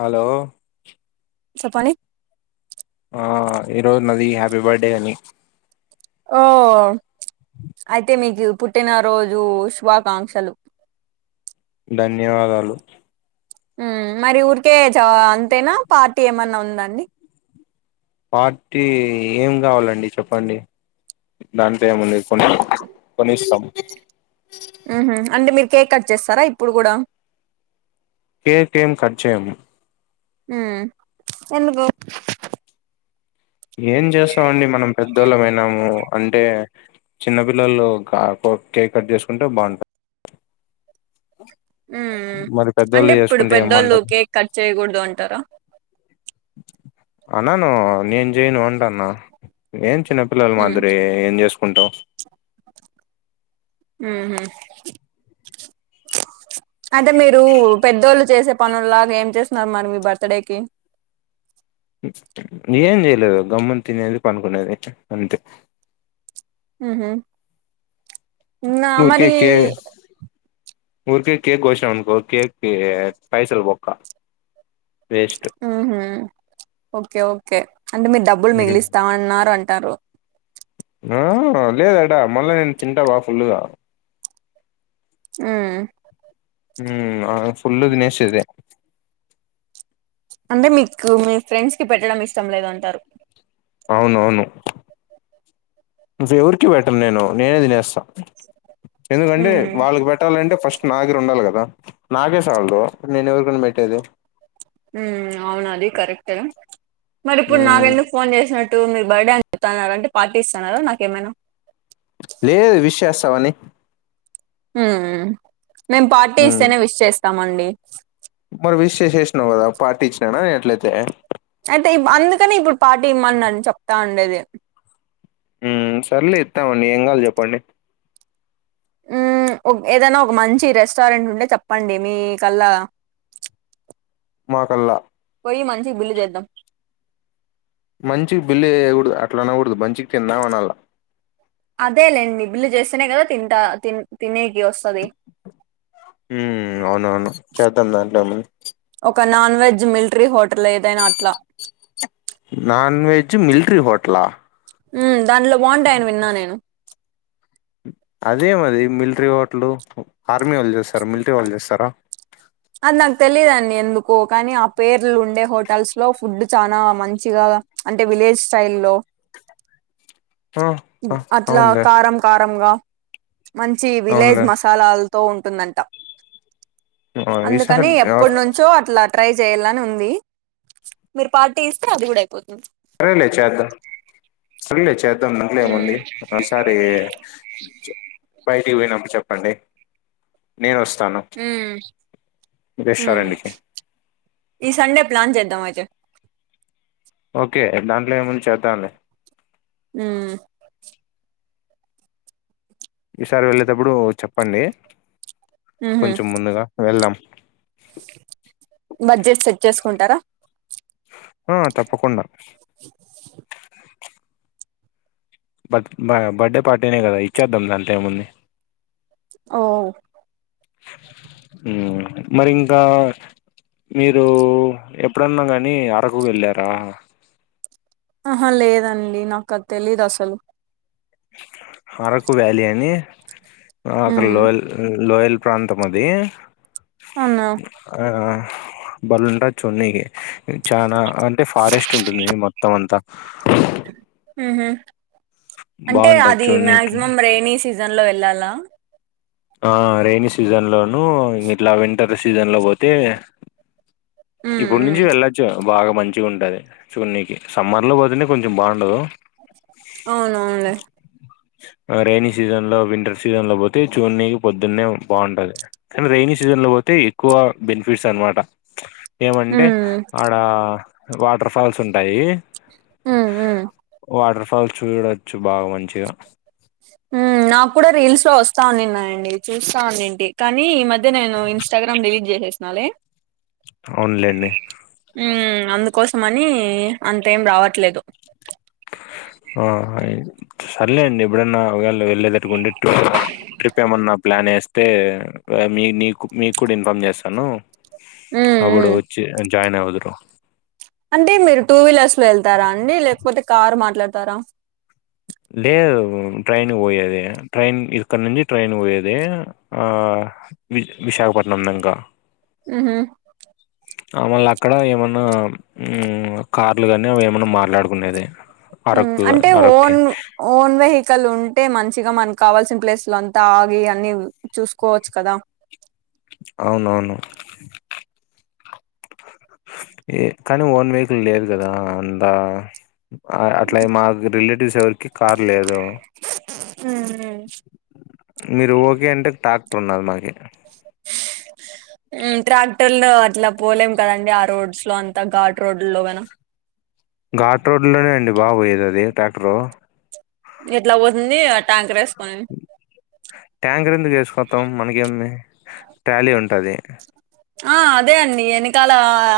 Hello చెప్పండి ఆ ఈ రోజు నది హ్యాపీ బర్త్డే అని ఓ అయితే మీకు పుట్టినరోజు శుభాకాంక్షలు ధన్యవాదాలు మరి ఊరికే చ అంతేనా పార్టీ ఏమన్నా ఉందండి పార్టీ ఏం గావాలండి చెప్పండి దాంట్లె ఏముంది కొని కొనీస్తాం అంటే మీరు కేక్ కట్ జేస్తారా ఇప్పుడు గూడా కేేకెం కట్ జేయము ఉమ్ ఎందుకు ఏం చేస్తామండి మనం పెద్దోళ్ళమైనాము అంటే చిన్న పిల్లలు క కొ కేక్ కట్ చేసుకుంటే బావుంటద్ ఆ ఉమ్ ఉమ్ అంటే ఇప్పుడు పెద్దోళ్ళు ఏమంటారు కేక్ కట్ చేయగూడదు అంటారా అన్నాను నేన్ జేయను అంటాన్న ఏం చిన్నపిల్లల మాదిరి ఏం జేసుకుంటామ్ ఉమ్ హ్ అదే మీరు పెద్దోళ్ళు చేసే పనుల్లాగా ఏం చేస్తున్నారు మరి మీ బర్తడే కి ఏం జేయలేదు గమ్మున తినేది పండుకునేది అంతే ఉమ్ హ్ ఊర్కే కే ఊర్కే కేక్ గోసినమనుకో కేక్ కి పైసల్ బొక్క వేస్ట్ ఉమ్ హ్ ఓకే ఓకే అంటే మీర్ డబ్బులు ఉమ్ మిగిలిస్తామన్నారు అంటారు ఆ లేదడా మళ్ళా నేను తింటా బాగ ఫుల్లుగా ఉమ్ ఉమ్ ఆ ఫుల్లు తినేసేది అంటే మీకు మీ ఫ్రెండ్స్ కి పెట్టడం ఇష్టం లేదు అంటారు అవునవును వెవొరికి పెట్టాను నేను, నేనే తినేస్తా ఎందుకంటే ఉమ్ వాళ్ళకి పెట్టాలంటే ఫస్ట్ నా దగ్గర ఉండాలి గదా నాకే సాలదు నేనెవరికనీ పెట్టేది ఉమ్ అవునదీ కరెక్టే మరిప్పుడు ఉమ్ నాకెందుకు ఫోన్ జేసినట్ టూ మీ బర్డే అని చెప్తన్నారంటే పార్టీ ఇస్తన్నారు నాకేమైనా లేదు విష్ చేస్తావని మ్మ్ మేము పార్టీ ఉమ్ ఇస్తేనే విష్ చేస్తామండి మరి విష్ చేసేసినవు గదా పార్టీ ఇచ్చినానా నేనట్లయితే అయితే అందుకనే ఇప్పుడు పార్టీ ఇవ్వమనిచెప్తా ఉండేది మ్ సర్లే ఇస్తామండి ఏం కావాలి చెప్పండి మ్ ఒ ఏదైనా ఒక మంచి రెస్టారెంట్ ఉంటే చెప్పండి మీ కల్లా మా కల్లా పోయి మంచిగ బిల్లు చేద్దాం మంచిగ బిల్లు చేయకూడదు అట్లా అనకూడదు మంచిగా తిందాం అనల్లా అదేలేండి బిల్లు చేస్తేనే కదా తింటా తినేకి వస్తది మ్ అవునవును చేద్దాం దాంట్లేముంది ఒక నాన్ వెజ్ మిలిటరీ హోటల్ ఏదైనా అట్లా నాన్ వెజ్ మిల్ట్రీ హోటలా మ్ దాంట్లో బాగుంటాయని విన్నా నేను అదే మది మిలిటరీ హోటల్ ఆర్మీ వాళ్ళు చేస్తారు మిలిటరీ వాళ్ళు చేస్తారా అది నాకు తెలిదండి ఎందుకో కానీ ఆ పేర్లు ఉండే హోటల్స్ లో ఫుడ్ చాలా మంచిగా అంటే విలేజ్ స్టైల్ లో [inaudible] ఆ ఇద్ ఆ అట్లా అవునులే కారం కారంగా మంచి విలేజ్ అవునులే మసాలాలతో ఉంటుందంట ఆ ఈసారి అందుకని ఆ ఎప్పటి నుంచో అట్లా ట్రై చేయాలని ఉంది మీరు పార్టీ ఇస్తే అది కూడా అయిపోతుంది సరేలే చేదాం సరేలే చేద్ ద్ధం దంట్లేముంది ఈ ఒకసారి బయటికి పోయినప్పుడు చెప్పండి నేను వస్తాను మ్ మ్ రెస్టారెంట్ కి ఈ సండే ప్లాన్ చేద్దాం అయితే ఓకే దాంట్లో ఏముంది చేద్దాం లే మ్ ఈసారి వెళ్ళేటప్పుడు చెప్పండి ఉహు కొంచెం ముందుగా వెళ్దాం బడ్జెట్ సెట్ చేసుకుంటారా ఆ తప్పకుండా [inaudible] బర్త్ బ బర్త్డే పార్టీనే కదా ఇచ్చేద్దాం దాంట్లో ఏముంది ఓ మ్ మరి ఇంకా మీరు ఎప్పుడన్నా కానీ అరకు వెళ్ళారా ఆహా లేదండి నాకు అది తెలీదు అసలు అరకు వ్యాలి అని అక్కడ ఉమ్ లోయల్ లోయల్ ప్రాంతం అది అవునా ఆ బల్లుంటది చుడానికి చానా అంటే ఫారెస్ట్ ఉంటుంది మొత్తం అంతా మ్ హు అంటే బాగుంటది అది చూడ్నికి మ్యాక్సిమం రెని సీజన్ లో వెళ్ళాలా ఆ రైనీ సీజన్ లోను ఇట్లా వింటర్ సీజన్ ల పోతే ఉమ్ ఇప్పుడు నుంచి ఉమ్ వెళ్ళొచ్చు బాగా మంచిగా ఉంటాది చూనికి సమ్మర్ లో పోతనే కొంచెం బాగుండదు అవునవునులే రైైనీ సీజన్ లో వింటర్ సీజన్ లో పోతే చూనికి పొద్దున్నే బాగుంటది కానీ రెైనీ సీజన్ లో పోతే ఎక్కువ బెనిఫిట్స్ అన్న మాట ఏమంటే ఉమ్ ఆడ వాటర్ ఫాల్స్ ఉంటాయి ఉ ఉ వాటర్ ఫాల్స్ చూడచ్చు బాగా మంచిగా ఉ నాకు కూడా రీల్స్ లో వస్తా ఉన్నాయండి చూస్తా ఉన్నింటి కానీ ఈ మధ్య నేను ఇన్స్ ఇన్స్టాగ్రామ్ డిలీట్ చేసేసినాలే అవునులెండి ఉ అందుకోసమని అంత ఏం రావట్లేదు ఆహా సర్లే అండి ఎప్పుడన్నా ఒకయె వెళ్ళేదట్టుగా ఉంటి ట్రిప్ ఏమన్నా ప్లాన్ యేస్త్ తే మీ నీకు మీకు కూడా ఇన్ఫార్మ్ చేస్తాను ఉమ్ ఉమ్ అప్పుడు వచ్చి జాయిన్ అవుదురు అంటే మీరు టూ వీలర్స్లో వెళ్తారా అండి లేకపోతే కార్ మాట్లాడతారా. లేదు ట్రైన్కి పోయేది ట్రైన్ ఇక్కడ నుంచి ట్రైన్కి పోయేది ఆ వి విశాఖపట్నం దాంకా ఉహు మళ్ళ అక్కడ ఏమన్నా ఉ కార్లు కానీ అవి ఏమన్నా మాట్లాడుకునేది. ఉమ్ అరకుగా అంటే అరక్కి ఓన్ ఓన్ వెహికల్ ఉంటే మంచిగా మనకు కావాల్సిన ప్లేసులంతా ఆగి అన్ని చూస్కోవచ్చు కదా అవునవును ఏ కానీ ఓన్ వెహికల్ లేదు కదా అంతా అ అట్లే మాకు రిలేటివ్స్ ఎవరికి కార్ లేదు ఉ ఉ మీరు ఓకే అంటే టాక్టర్ ఉన్నాది మాకి ఉమ్ ట్రాక్టర్లో అట్లా పోలేం కదండి ఆ రోడ్స్లో అంతా ఘాటు రోడ్లలోనా. ఘాటు రోడ్లోనే అండి బాగా పోయేది అది ట్రాక్టరు ఎట్లా పోతుంది ఆ ట్యాంకర్ యేసుకొని ట్యాంకర్ ఎందుకు వేసుకోస్తాం మనకేమి ట్రాలీ ఉంటాది. ఆ అదే అండి వెనికాల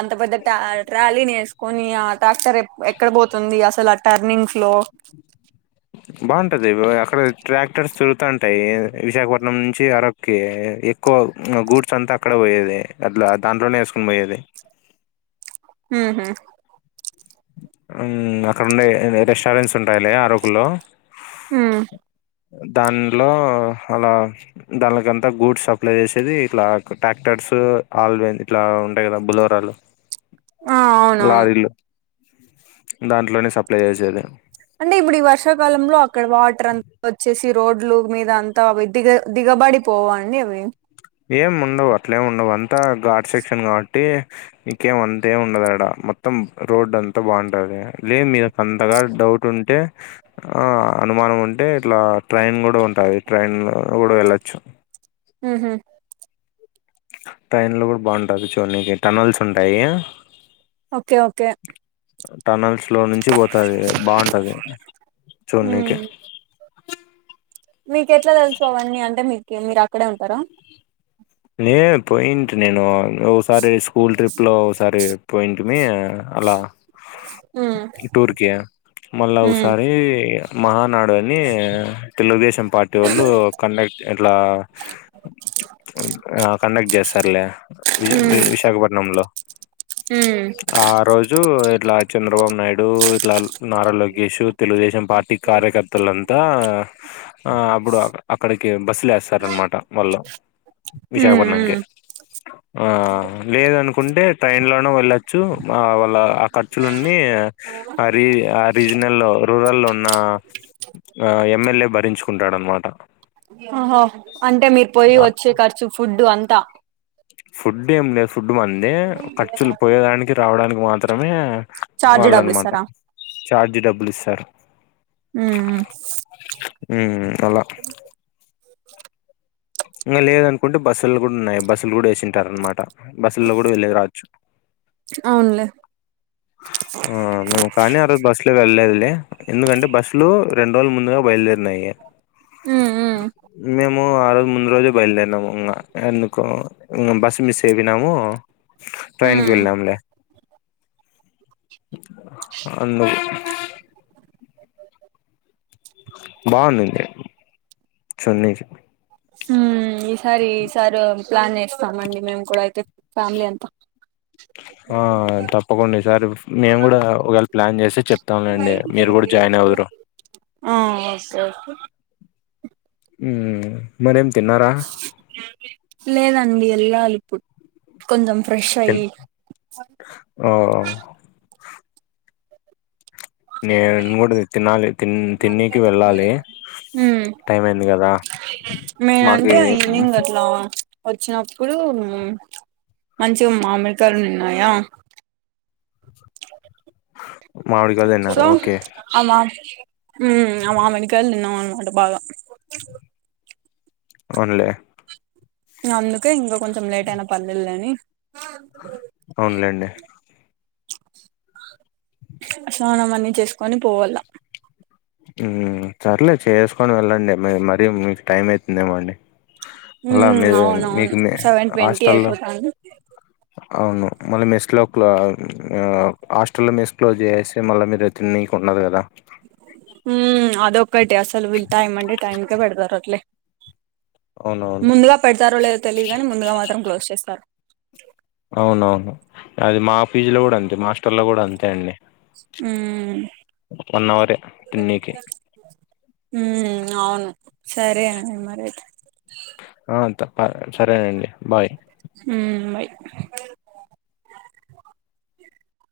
అంత పెద్ద ట్యా ట్రలీని వేసుకొని ఆ ట్రాక్టర్ ఎప్ ఎక్కడ పోతుంది అసలు ఆ టర్నింగ్స్లో బాగుంటది అక్కడ ట్రాక్టర్స్ తొరుగుతంటాయి విశాఖపట్నం నుంచి అరక్ ఓకే ఎక్కువ గూడ్స్ అంతా అక్కడ పోయేది అట్లా దాంట్లోనే వేసుకొని పోయేది. ఉహు ఉమ్ అక్కడ ఉండే రెస్టారెంట్స్ ఉంటాయిలే అరకులో మ్మ్ దాన్లో అలా దాన్లికంతా గూడ్స్ సప్లై చేసేది ఇట్లా ట్రాక్టర్సు ఆల్వను ఇట్లా ఉంటాయి కదా బులోరాలు ఆ అవునవును లారీలు దాంట్లోనే సప్లై చేసేది అంటే ఇప్పుడు ఈ వర్షాకాలంలో అక్కడ వాటర్ అంతా వచ్చేసి రోడ్లు మీద అంతా దిగ దిగబడి పోవా అండి అవి ఏం ఉండవు అట్లేం ఉండవు అంతా ఘార్డ్ సెక్షన్ కాబట్టి ఇంకేం అంతే ఉండదడా మొత్తం రోడ్ అంతా బాగుంటది లే మీద అంతగా డౌట్ ఉంటే ఆ అనుమానం ఉంటే ఇట్లా ట్రైన్ కూడా ఉంటాది ట్రైన్ కూడా వెళ్లచ్చు. ఉహు ట్రైన్లో కూడా బాగుంటాది చూన్నికి టనెల్స్ ఉంటాయి. ఓకే ఓకే టనల్స్ లో నుంచి పోతది బాగుంటది మ్మ్ చూడనీకి మీకు ఎట్లా తెలుసు అవన్నీ అంటే మీకు మీరు అక్కడే ఉంటారా లే పోయిటి నేను ఓసారి స్కూల్ ట్రిప్ లో ఓసారి పోయింటిమి అలా మ్మ్ టూర్ కి మళ్ళా మ్మ్ ఓసారి మహానాడు అని తెలుగుదేశం పార్టీ వాళ్ళు కండక్ట్ ఇట్లా ఆ కండక్ట్ చేస్తారులే వి మ్మ్ విశాఖపట్నంలో మ్మ్ ఆ రోజు ఇట్లా చంద్రబాబు నాయుడు ఇట్లా నారా లోకేష్ తెలుగుదేశం పార్టీ కార్యకర్తలంతా ఆ అప్పుడు అక్కడికి బస్సులు వేస్తారనమాట వాళ్ళు విశాఖపట్నం కి ఆ లేదనుకుంటే ట్రైన్ లోన వెళ్ళొచ్చు వాళ్ళ ఆ ఖర్చులన్నీ ఆ రీ ఆ రీజ నల లో రూరల్ లో ఉన్న ఆ ఎమ్మెల్యే భరించుకుంటాడనమాట ఆహ అంటే మీరు పోయి వచ్చే ఖర్చు ఫుడ్డు అంతా ఫుడ్ ఏం లేదు ఫుడ్ మంది ఖర్చులు పోయేడానికి రావడానికి మాత్రమే చార్జ్ డబ్బులు వాళ్ళనమాట ఇస్తారా చార్జి డబ్బులు ఇస్తారు హ్మ్ హ్మ్ అలా ఇగ లేదనుకుంటే బస్సుల్లో కూడా ఉన్నాయి బస్సులు కూడా వేసింటారు అనమాట బస్సుల్లో కూడా వెళ్ళేది రావచ్చు అవునులే ఆ నేను కానీ ఆరోజు బస్లో వెళ్ళలేదులే ఎందుకంటే బస్సులు రెండు రోజులు ముందుగా బయలుదేరినాయి ఉమ్ మేమ్ ఆ రోజు ముందు రోజే బయలుదేరినాము ఇంగ ఎందుకో బస్ మిస్ అయిపోయినాము ట్రైన్కి ఉమ్ వెళ్ళాంలే అందు బాగుండింది చూడనీకి హ్మ్ ఈసారి ఈసారి ప్లాన్ వేస్తామండి మేము కూడా అయితే ఫ్యామిలీ అంతా ఆ తప్పకుండా ఈ సారి మేము కూడా ఒకవేళ ప్లాన్ చేసి చెప్తాం లెండి మీరు కూడా జాయిన్ అవుదురు ఆ ఓకే ఓకే హ్మ్ మరేం తిన్నారా లేదండి ఎళ్ళాలి ఇప్పుడు కొంచెం ఫ్రెష్ అయి ఆ నేను కూడా తినాలి తి తిన్నికి వెళ్ళాలి ఉమ్ టైం అయింది కదా మాకి నేనంటే ఈవినింగ్ అట్లా వచ్చినప్పుడు మంచిగా మామిడి కాయలు ఉన్నాయా మామిడికాయలు తిన్నారు సో ఓకే అలా హ్మ్ ఆ మామిడికాయలు తిన్నామన్నమాట బాగా అవున్లే అందుకే ఇంకా కొంచెం లేట్ అయిన పర్లేదులే అని అవునులేండి స్నానం అన్ని చేసుకొని పోవల్లా హ్మ్ సర్లే చేసుకొని వెళ్ళండి మరీ మీకు టైం అవుతుందేమో అండి ఎలా మ్మ్ మీరు అవునవును మీకు మీ సెవెన్ ట్వంటీ హాస్టల్ల్లో అయిపోతాంది అవును మళ్ళీ మెస్ లో క్ హాస్టల్ లో మెస్ క్లోజ్ చేసి మళ్ళీ మీరు తిన్నకి ఉన్నది కదా ఉమ్మ్ అదొక్కటి అసలు వీళ్ళు టైం అంటే టైంకే పెడతారు అట్లే అవునవును ముందుగా పెడతారో లేదో తెలీయదు కాని ముందుగా మాత్రం క్లోజ్ చేస్తారు అవునవును అది మా ఫీజ్ లో కూడా అంతే మా హాస్టల్లో కూడా అంతే అండి మ్మ్ వన్ అవర్ తెన్నేకి ఉమ్ అవును సరే మరైతే ఆ తప్ప సరేనండి బాయ్ ఉమ్ బాయ్